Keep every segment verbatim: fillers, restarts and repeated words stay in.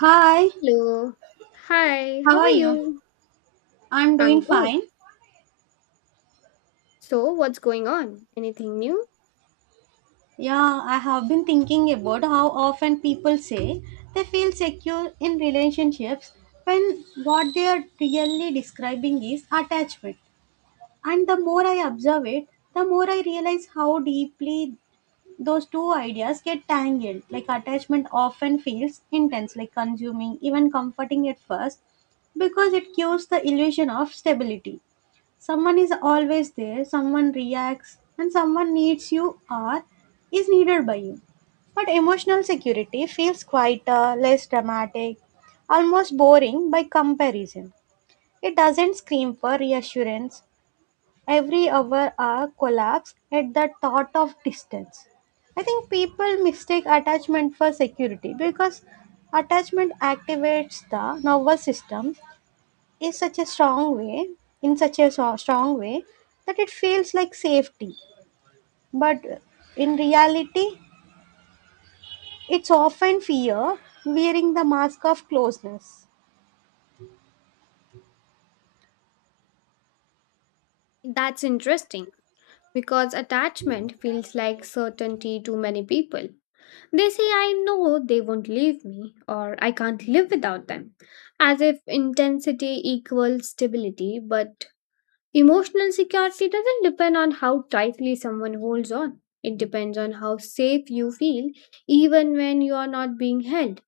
Hi, Hello. Hi, how how are are you? you? I'm I'm doing good. fine. So, what's going on? Anything new? Yeah, I have been thinking about how often people say they feel secure in relationships when what they are really describing is attachment. And the more I observe it, the more I realize how deeply those two ideas get tangled. Like attachment often feels intense, like consuming, even comforting at first, because it gives the illusion of stability. Someone is always there, someone reacts, and someone needs you or is needed by you. But emotional security feels quieter, less dramatic, almost boring by comparison. It doesn't scream for reassurance. Every hour a collapse at the thought of distance. I think people mistake attachment for security because attachment activates the nervous system is such a strong way in such a so- strong way that it feels like safety, but in reality it's often fear wearing the mask of closeness. That's interesting because attachment feels like certainty to many people. They say, I know they won't leave me or I can't live without them, as if intensity equals stability. But emotional security doesn't depend on how tightly someone holds on, it depends on how safe you feel even when you are not being held.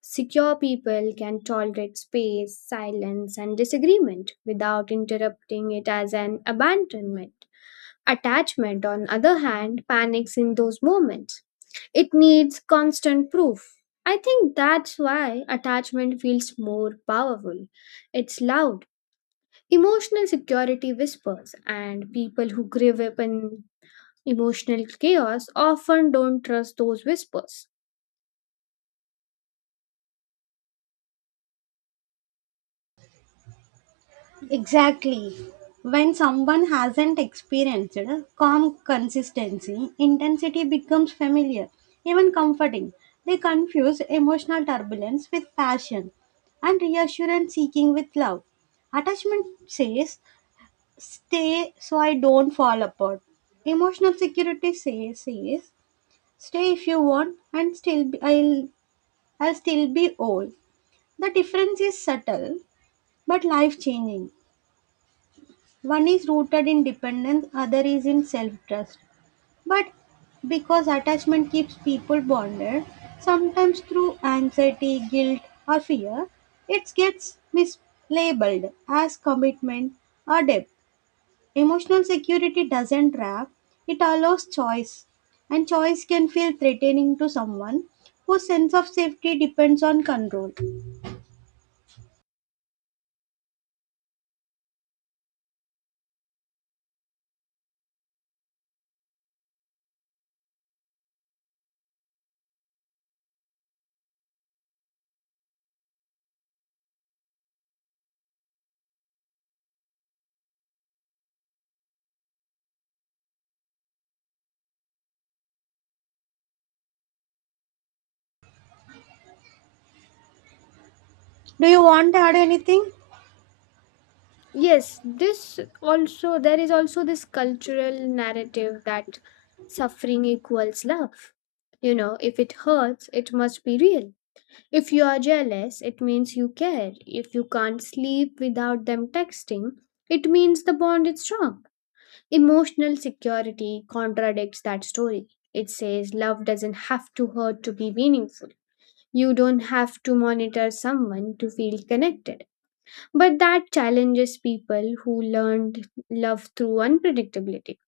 Secure people can tolerate space, silence, and disagreement without interrupting it as an abandonment. Attachment, on other hand, panics in those moments. It needs constant proof. I think that's why attachment feels more powerful. It's loud. Emotional security whispers, and people who grieve up in emotional chaos often don't trust those whispers. Exactly. When someone hasn't experienced calm consistency, intensity becomes familiar, even comforting. They confuse emotional turbulence with passion and reassurance seeking with love. Attachment says stay so I don't fall apart. Emotional security says, says stay if you want and still be, I'll I'll still be old. The difference is subtle but life changing. One is rooted in dependence, other is in self trust. But because attachment keeps people bonded, sometimes through anxiety, guilt, or fear, it gets mislabeled as commitment or debt. Emotional security doesn't trap, it allows choice. And choice can feel threatening to someone whose sense of safety depends on control. Do you want to add anything? Yes, this also, there is also this cultural narrative that suffering equals love. You know, if it hurts, it must be real. If you are jealous, it means you care. If you can't sleep without them texting, it means the bond is strong. Emotional security contradicts that story. It says love doesn't have to hurt to be meaningful. You don't have to monitor someone to feel connected, but that challenges people who learned love through unpredictability.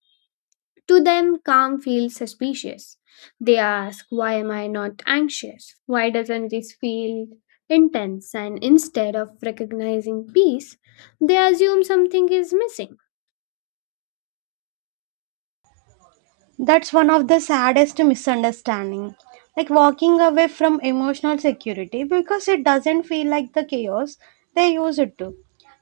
To them, calm feels suspicious. They ask, why am I not anxious? Why doesn't this feel intense? And instead of recognizing peace, they assume something is missing. That's one of the saddest misunderstanding. Like walking away from emotional security because it doesn't feel like the chaos they use it to.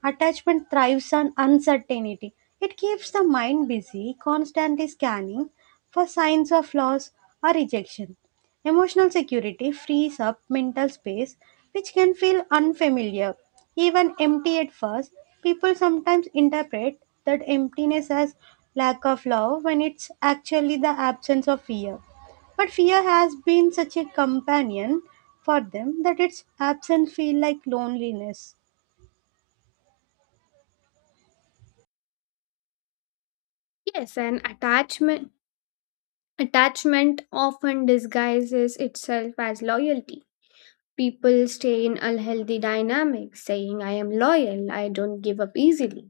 Attachment thrives on uncertainty. It keeps the mind busy, constantly scanning for signs of loss or rejection. Emotional security frees up mental space, which can feel unfamiliar. Even empty at first, people sometimes interpret that emptiness as lack of love when it's actually the absence of fear. But fear has been such a companion for them that its absence feels like loneliness. Yes, and attachment. Attachment often disguises itself as loyalty. People stay in unhealthy dynamics, saying, I am loyal, I don't give up easily.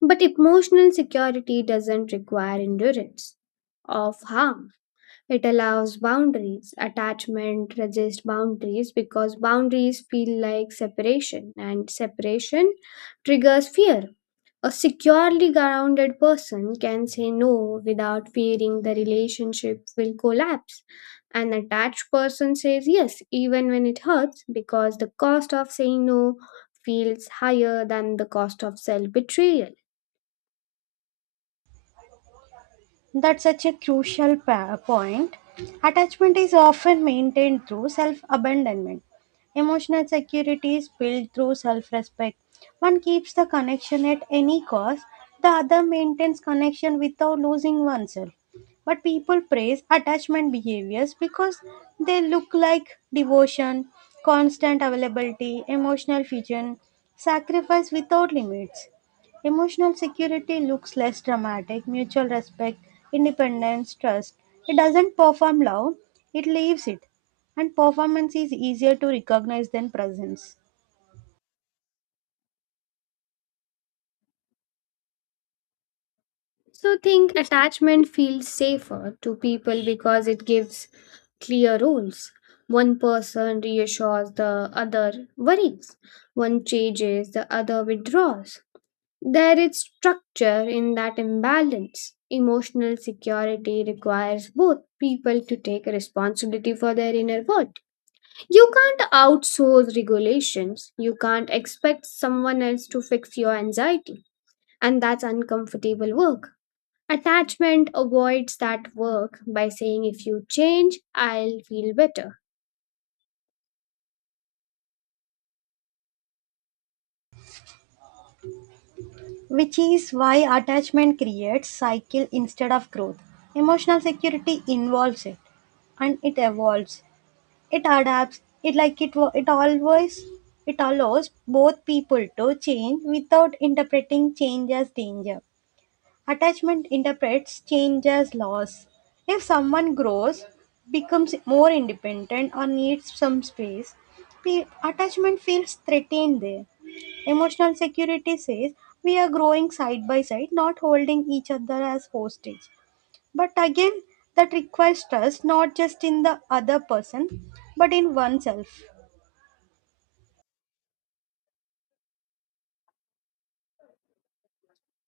But emotional security doesn't require endurance of harm. It allows boundaries. Attachment resists boundaries because boundaries feel like separation, and separation triggers fear. A securely grounded person can say no without fearing the relationship will collapse. An attached person says yes even when it hurts because the cost of saying no feels higher than the cost of self betrayal. That's such a crucial pa- point. Attachment is often maintained through self abandonment. Emotional security is built through self respect. One keeps the connection at any cost, the other maintains connection without losing oneself. But people praise attachment behaviors because they look like devotion, constant availability, emotional fusion, sacrifice without limits. Emotional security looks less dramatic, mutual respect, independence, trust. It doesn't perform love, it leaves it. And performance is easier to recognize than presence, So think attachment feels safer to people because it gives clear rules. One person reassures, the other worries. One changes, the other withdraws. There is structure in that imbalance. Emotional security requires both people to take responsibility for their inner world. You can't outsource regulations. You can't expect someone else to fix your anxiety. And that's uncomfortable work. Attachment avoids that work by saying, if you change, I'll feel better. which is why attachment creates cycle instead of growth. Emotional security involves it and it evolves. It adapts. It like it wa- it always it allows both people to change without interpreting change as danger. Attachment interprets change as loss. If someone grows, becomes more independent, or needs some space, pe- attachment feels threatened there. Emotional security says we are growing side by side, not holding each other as hostage. But again, that requires trust not just in the other person, but in oneself.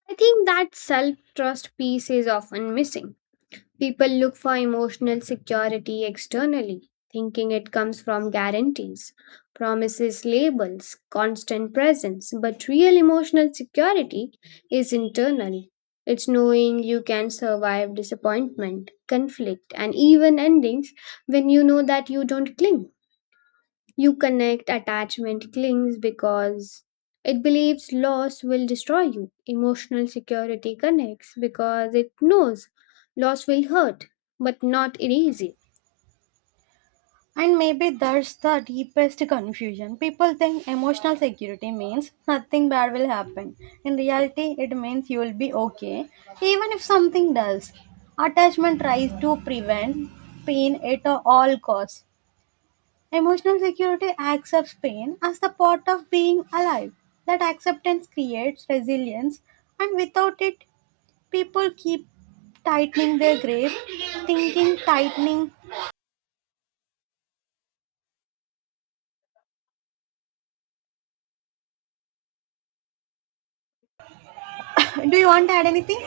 I think that self trust piece is often missing. People look for emotional security externally, thinking it comes from guarantees, promises, labels, constant presence. But real emotional security is internal. It's knowing you can survive disappointment, conflict, and even endings. When you know that, you don't cling. You connect. Attachment clings because it believes loss will destroy you. Emotional security connects because it knows loss will hurt, but not erase it. And maybe that's the deepest confusion. People think emotional security means nothing bad will happen. In reality, it means you will be okay, even if something does. Attachment tries to prevent pain at all costs. Emotional security accepts pain as the part of being alive. That acceptance creates resilience, and without it, people keep tightening their grip, thinking, tightening. Do you want to add anything?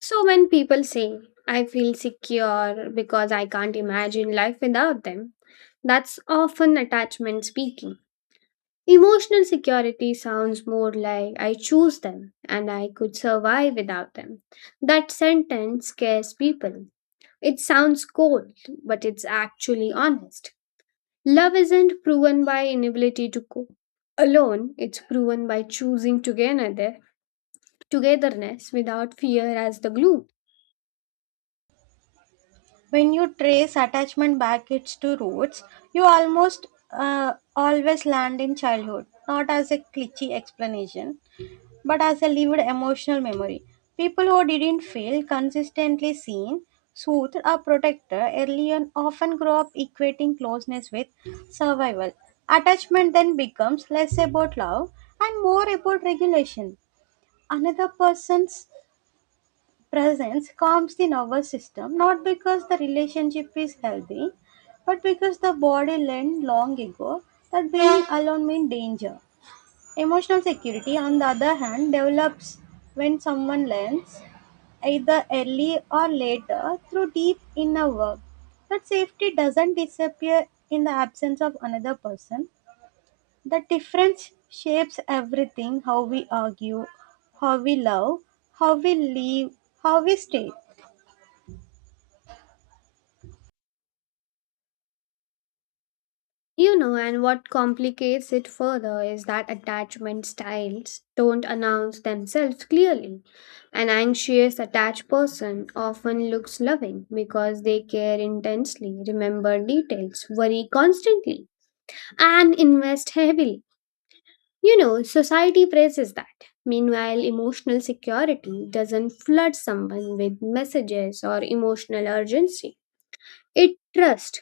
So when people say, I feel secure because I can't imagine life without them, that's often attachment speaking. Emotional security sounds more like, I choose them and I could survive without them. That sentence scares people. It sounds cold, but it's actually honest. Love isn't proven by inability to cope alone, it's proven by choosing together, togetherness without fear as the glue. When you trace attachment back to roots, you almost uh, always land in childhood, not as a cliche explanation, but as a lived emotional memory. People who didn't feel consistently seen, soothed, or protected early on often grow up equating closeness with survival. Attachment then becomes less about love and more about regulation. Another person's presence calms the nervous system not because the relationship is healthy, but because the body learned long ago that being alone means danger. Emotional security, on the other hand, develops when someone learns either early or later through deep inner work. That safety doesn't disappear in the absence of another person. The difference shapes everything, how we argue, how we love, how we live, how we stay. You know, and what complicates it further is that attachment styles don't announce themselves clearly. An anxious, attached person often looks loving because they care intensely, remember details, worry constantly, and invest heavily. You know, society praises that. Meanwhile, emotional security doesn't flood someone with messages or emotional urgency. It trusts,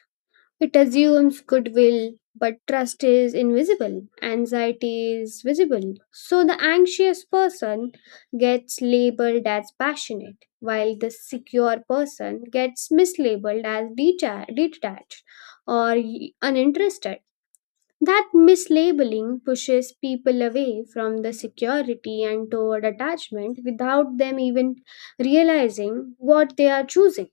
it assumes goodwill, but trust is invisible, anxiety is visible. So the anxious person gets labeled as passionate, while the secure person gets mislabeled as deta- detached or uninterested. That mislabeling pushes people away from the security and toward attachment without them even realizing what they are choosing.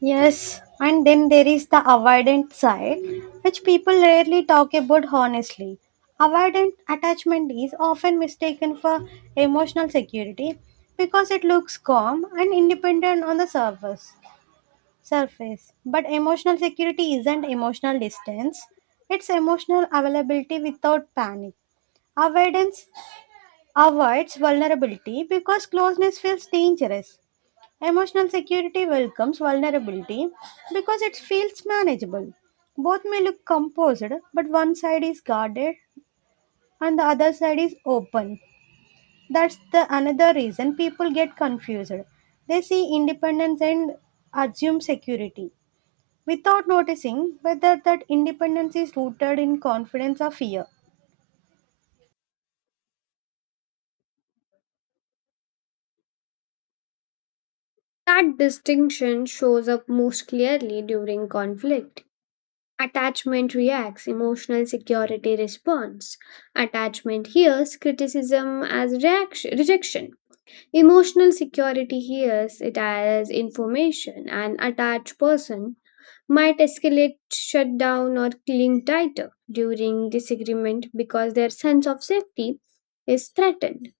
Yes, and then there is the avoidant side, which people rarely talk about honestly. Avoidant attachment is often mistaken for emotional security because it looks calm and independent on the surface. Surface, but emotional security isn't emotional distance; it's emotional availability without panic. Avoidance avoids vulnerability because closeness feels dangerous. Emotional security welcomes vulnerability because it feels manageable. Both may look composed, but one side is guarded and the other side is open. That's the another reason people get confused. They see independence and assume security without noticing whether that independence is rooted in confidence or fear. That distinction shows up most clearly during conflict. Attachment reacts, emotional security responds. Attachment hears criticism as reaction, rejection. Emotional security hears it as information. An attached person might escalate, shut down, or cling tighter during disagreement because their sense of safety is threatened.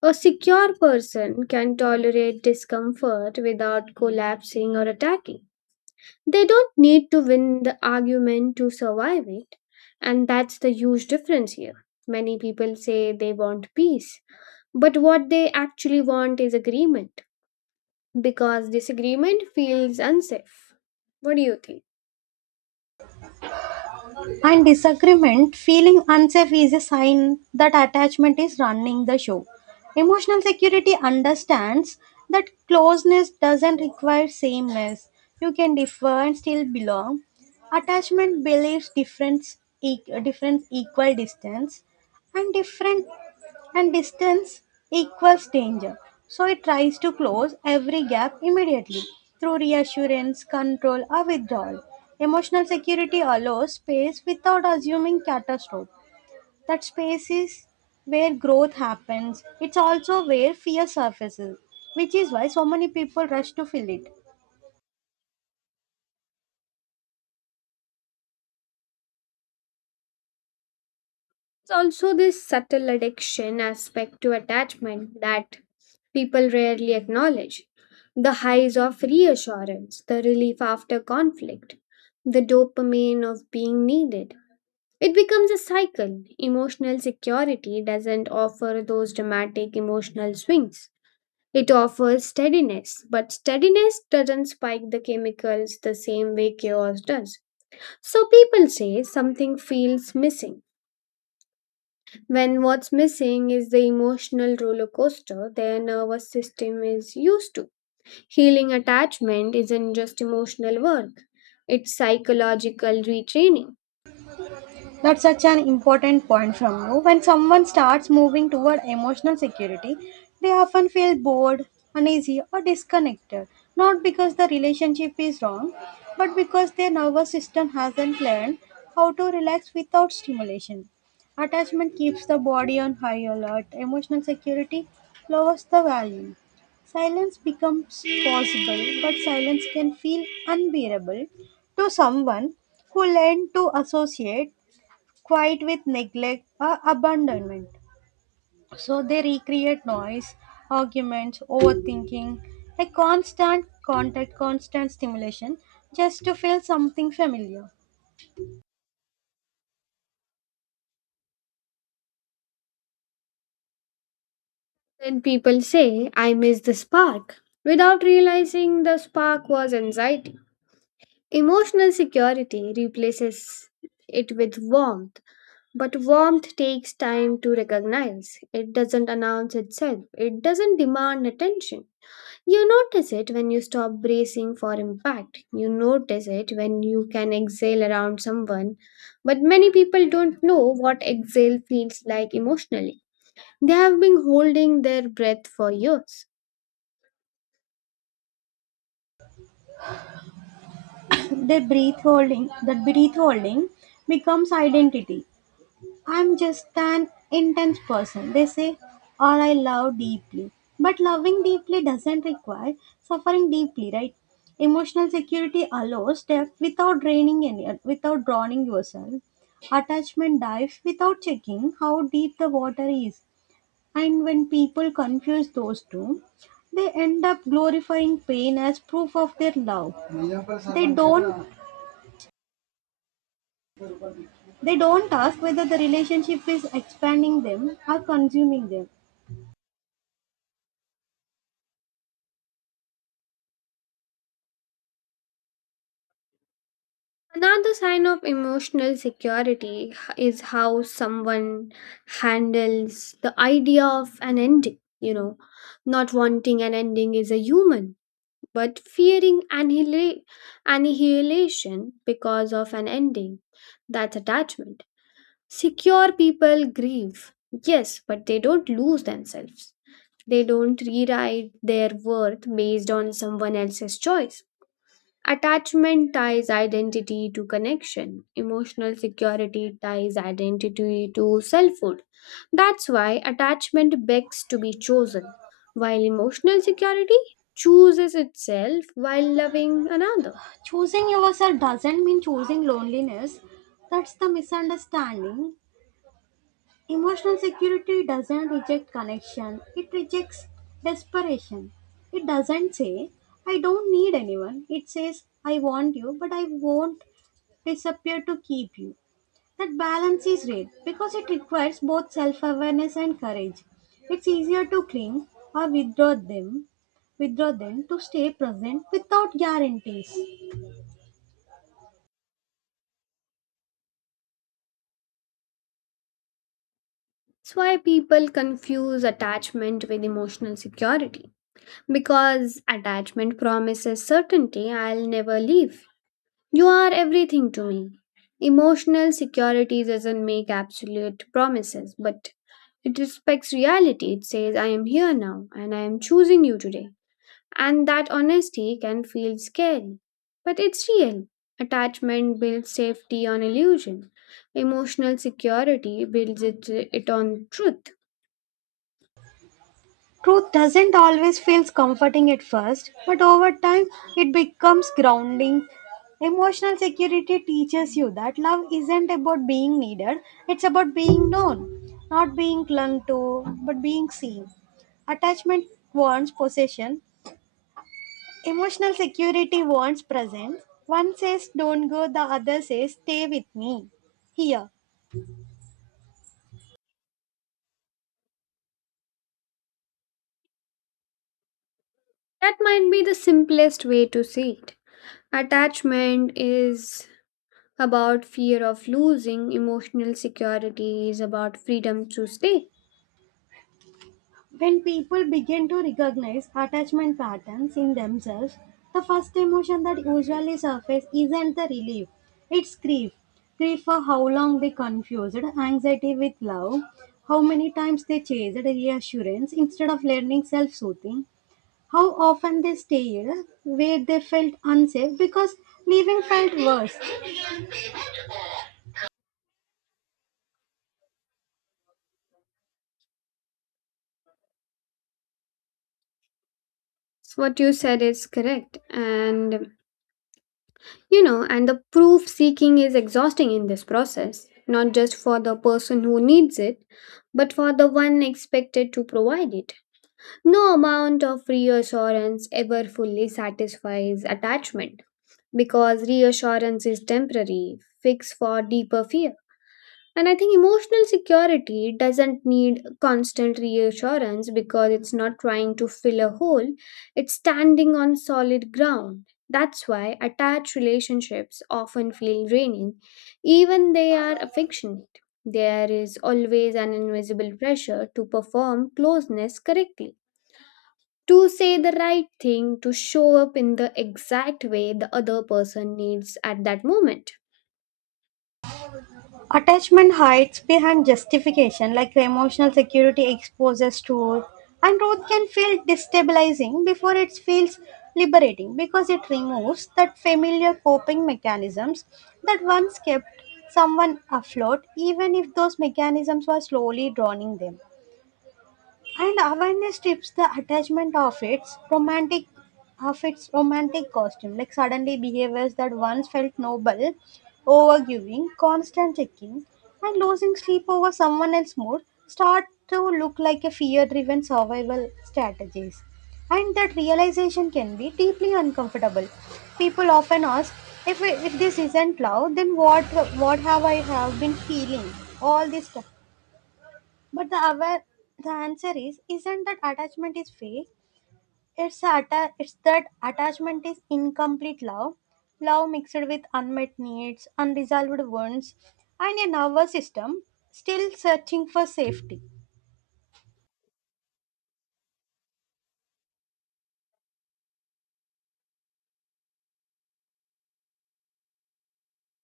A secure person can tolerate discomfort without collapsing or attacking. They don't need to win the argument to survive it. And that's the huge difference here. Many people say they want peace, but what they actually want is agreement because disagreement feels unsafe. What do you think? And disagreement, feeling unsafe is a sign that attachment is running the show. Emotional security understands that closeness doesn't require sameness. You can differ and still belong. Attachment believes difference, e- difference equal distance and different and distance equals danger, so it tries to close every gap immediately through reassurance control or withdrawal. Emotional security allows space without assuming catastrophe. That space is where growth happens. It's also where fear surfaces, which is why so many people rush to fill it. It's also this subtle addiction aspect to attachment that people rarely acknowledge. The highs of reassurance, the relief after conflict, the dopamine of being needed. It becomes a cycle. Emotional security doesn't offer those dramatic emotional swings. It offers steadiness, but steadiness doesn't spike the chemicals the same way chaos does. So people say something feels missing when what's missing is the emotional roller coaster their nervous system is used to. Healing attachment isn't just emotional work, it's psychological retraining. That's such an important point from you. When someone starts moving toward emotional security, they often feel bored, uneasy, or disconnected. Not because the relationship is wrong, but because their nervous system hasn't learned how to relax without stimulation. Attachment keeps the body on high alert, emotional security lowers the volume. Silence becomes possible, but silence can feel unbearable to someone who learned to associate quiet with neglect or abandonment. So they recreate noise, arguments, overthinking, a constant contact, constant stimulation just to feel something familiar. Then people say, I miss the spark, without realizing the spark was anxiety. Emotional security replaces it with warmth, but warmth takes time to recognize. It doesn't announce itself, it doesn't demand attention. You notice it when you stop bracing for impact. You notice it when you can exhale around someone. But many people don't know what exhale feels like emotionally. They have been holding their breath for years. They breath holding, that breath holding becomes identity. I'm just an intense person, they say, or I love deeply. But loving deeply doesn't require suffering deeply, right? Emotional security allows depth without draining any, without drowning yourself. Attachment dives without checking how deep the water is. And when people confuse those two, they end up glorifying pain as proof of their love. They don't they don't ask whether the relationship is expanding them or consuming them. Another sign of emotional security is how someone handles the idea of an ending. You know, not wanting an ending is a human, but fearing annihila- annihilation because of an ending, that's attachment. Secure people grieve, yes, but they don't lose themselves. They don't rewrite their worth based on someone else's choice. Attachment ties identity to connection. Emotional security ties identity to selfhood. That's why attachment begs to be chosen, while emotional security chooses itself while loving another. Choosing yourself doesn't mean choosing loneliness. That's the misunderstanding. Emotional security doesn't reject connection, it rejects desperation. It doesn't say, I don't need anyone. It says, I want you, but I won't disappear to keep you. That balance is rare because it requires both self awareness and courage. It's easier to cling or withdraw them, withdraw them to stay present without guarantees. That's why people confuse attachment with emotional security, because attachment promises certainty. I'll never leave. You are everything to me. Emotional security doesn't make absolute promises, but it respects reality. It says, I am here now and I am choosing you today. And that honesty can feel scary, but it's real. Attachment builds safety on illusion, emotional security builds it, it on truth. Truth doesn't always feel comforting at first, but over time it becomes grounding. Emotional security teaches you that love isn't about being needed, it's about being known, not being clung to, but being seen. Attachment wants possession, emotional security wants presence. One says, Don't go, the other says, Stay with me. Here. That might be the simplest way to see it. Attachment is about fear of losing, emotional security is about freedom to stay. When people begin to recognize attachment patterns in themselves, the first emotion that usually surfaces isn't the relief, it's grief. Grief for how long they confused anxiety with love, how many times they chased reassurance instead of learning self soothing, how often they stayed where they felt unsafe because leaving felt worse. So what you said is correct, and you know, and the proof seeking is exhausting in this process, not just for the person who needs it, but for the one expected to provide it. No amount of reassurance ever fully satisfies attachment because reassurance is temporary, fixed for deeper fear. And I think emotional security doesn't need constant reassurance because it's not trying to fill a hole, it's standing on solid ground. That's why attached relationships often feel draining, even they are affectionate. There is always an invisible pressure to perform closeness correctly, to say the right thing, to show up in the exact way the other person needs at that moment. Attachment hides behind justification, like emotional security exposes truth, and truth can feel destabilizing before it feels liberating because it removes that familiar coping mechanisms that once kept someone afloat, even if those mechanisms were slowly drowning them. And awareness strips the attachment of its romantic, of its romantic costume. Like suddenly behaviors that once felt noble, overgiving, constant checking, and losing sleep over someone else's mood start to look like a fear driven survival strategies. And that realization can be deeply uncomfortable. People often ask, if, if this isn't love then what what have I have been feeling all this time. But the aware the answer is isn't that attachment is fake. It's a atta- it's that attachment is incomplete love, love mixed with unmet needs, unresolved wounds, and a nervous system still searching for safety.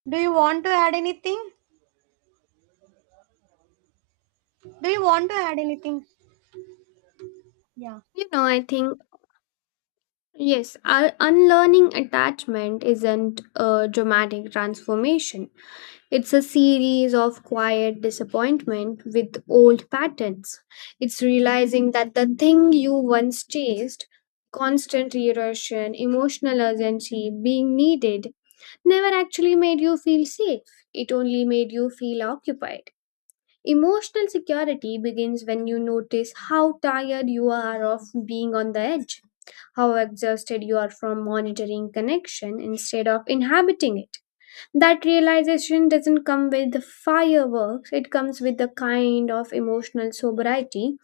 Do you want to add anything? Do you want to add anything? Yeah. You know, I think Yes, our unlearning attachment isn't a dramatic transformation. It's a series of quiet disappointment with old patterns. It's realizing that the thing you once chased, constant erosion, emotional urgency, being needed, never actually made you feel safe. It only made you feel occupied. Emotional security begins when you notice how tired you are of being on the edge, how exhausted you are from monitoring connection instead of inhabiting it. That realization doesn't come with the fireworks, it comes with the kind of emotional sobriety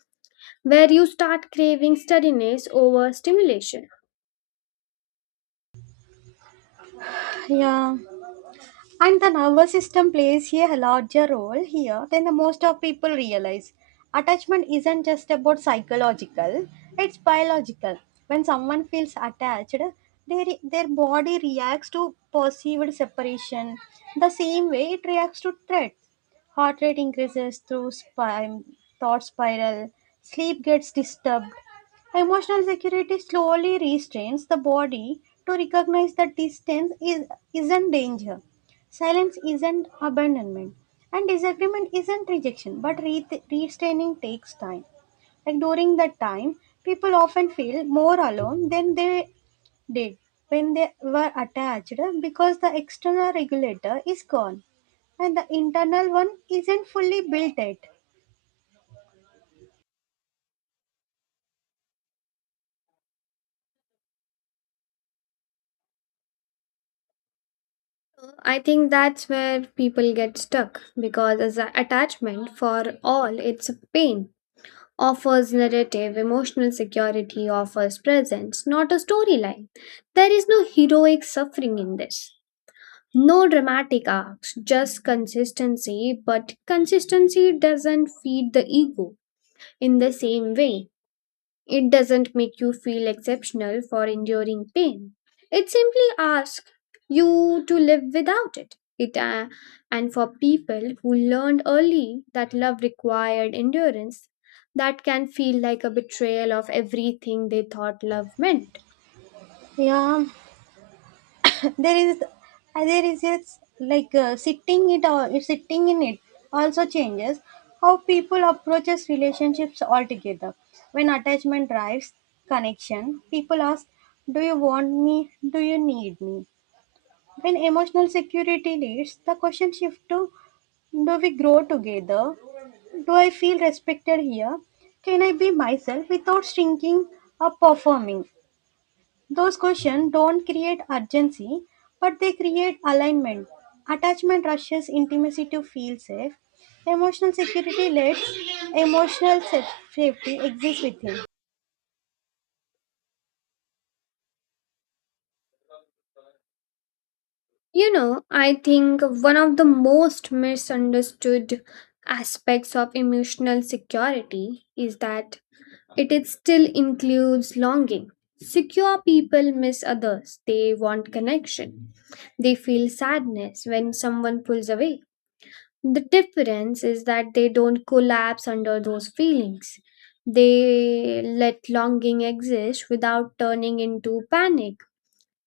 where you start craving steadiness over stimulation. Yeah. And the nervous system plays a larger role here than the most of people realize. Attachment isn't just about psychological, it's biological. When someone feels attached, their, their body reacts to perceived separation the same way it reacts to threat. Heart rate increases through spine, thought spiral, sleep gets disturbed. Emotional security slowly restrains the body to recognize that distance is, isn't danger. Silence isn't abandonment, and disagreement isn't rejection, but re- restraining takes time. Like during that time, people often feel more alone than they did when they were attached because the external regulator is gone and the internal one isn't fully built yet. I think that's where people get stuck because as a attachment for all it's a pain offers narrative, emotional security offers presence, not a storyline. There is no heroic suffering in this. No dramatic arcs, just consistency, but consistency doesn't feed the ego in the same way. It doesn't make you feel exceptional for enduring pain. It simply asks you to live without it. It uh, And for people who learned early that love required endurance, that can feel like a betrayal of everything they thought love meant. Yeah, there is uh, there is it's like uh, sitting it or sitting in it also changes how people approaches relationships altogether. When attachment drives connection, people ask, do you want me, do you need me? When emotional security leads, the question shift to, do we grow together, do I feel respected here, can I be myself without shrinking or performing? Those questions don't create urgency, but they create alignment. Attachment rushes intimacy to feel safe. Emotional security lets emotional sa- safety exist within. You know, I think one of the most misunderstood aspects of emotional security is that it is still includes longing. Secure people miss others. They want connection. They feel sadness when someone pulls away. The difference is that they don't collapse under those feelings. They let longing exist without turning into panic.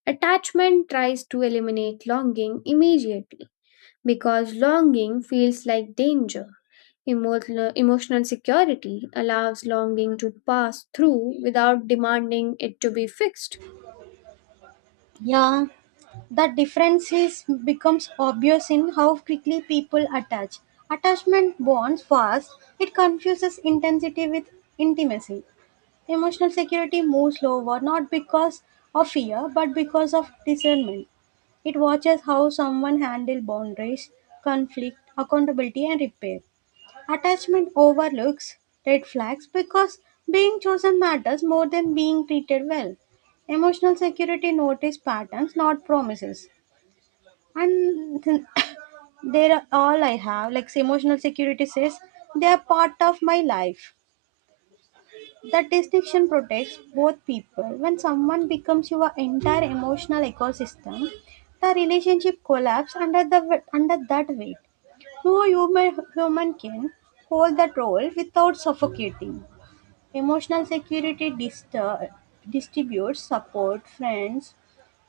Attachment tries to eliminate longing immediately because longing feels like danger. Emotional, emotional security allows longing to pass through without demanding it to be fixed. Yeah, the difference is becomes obvious in how quickly people attach. Attachment bonds fast. It confuses intensity with intimacy. Emotional security moves slower not because of fear but because of discernment. It watches how someone handles boundaries, conflict, accountability, and repair. Attachment overlooks red flags because being chosen matters more than being treated well. Emotional security notice patterns, not promises. And they are all I have. Like emotional security says, they are part of my life. That distinction protects both people. When someone becomes your entire emotional ecosystem, the relationship collapses under the w- under that weight. No human human can hold that role without suffocating. Emotional security distur- distributes support, friends,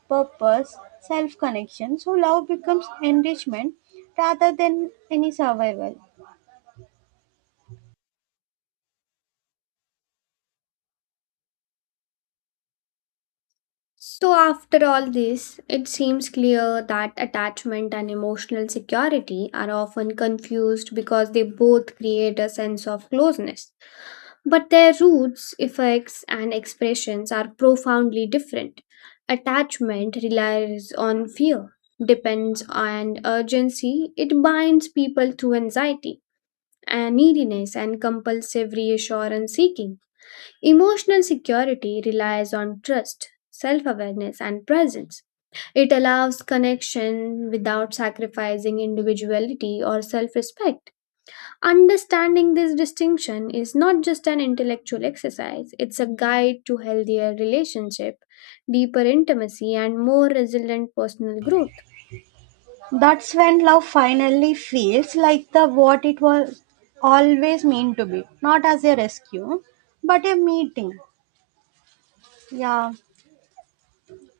purpose, self connection. So love becomes enrichment rather than any survival. So, after all this, it seems clear that attachment and emotional security are often confused because they both create a sense of closeness. But their roots, effects, and expressions are profoundly different. Attachment relies on fear, depends on urgency, it binds people to anxiety and neediness and compulsive reassurance seeking. Emotional security relies on trust, self awareness, and presence. It allows connection without sacrificing individuality or self respect. Understanding this distinction is not just an intellectual exercise, it's a guide to healthier relationship, deeper intimacy, and more resilient personal growth. That's when love finally feels like the what it was always meant to be, not as a rescue, but a meeting. Yeah,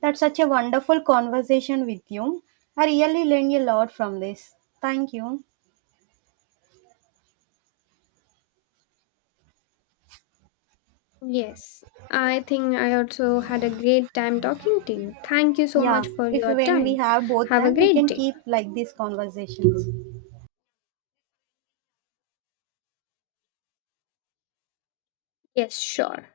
that's such a wonderful conversation with you. I really learned a lot from this. Thank you. Yes, I think I also had a great time talking to you. Thank you so Yeah, much for if your when we time. have both Have a time, we great can day. keep like these conversations. Yes, sure.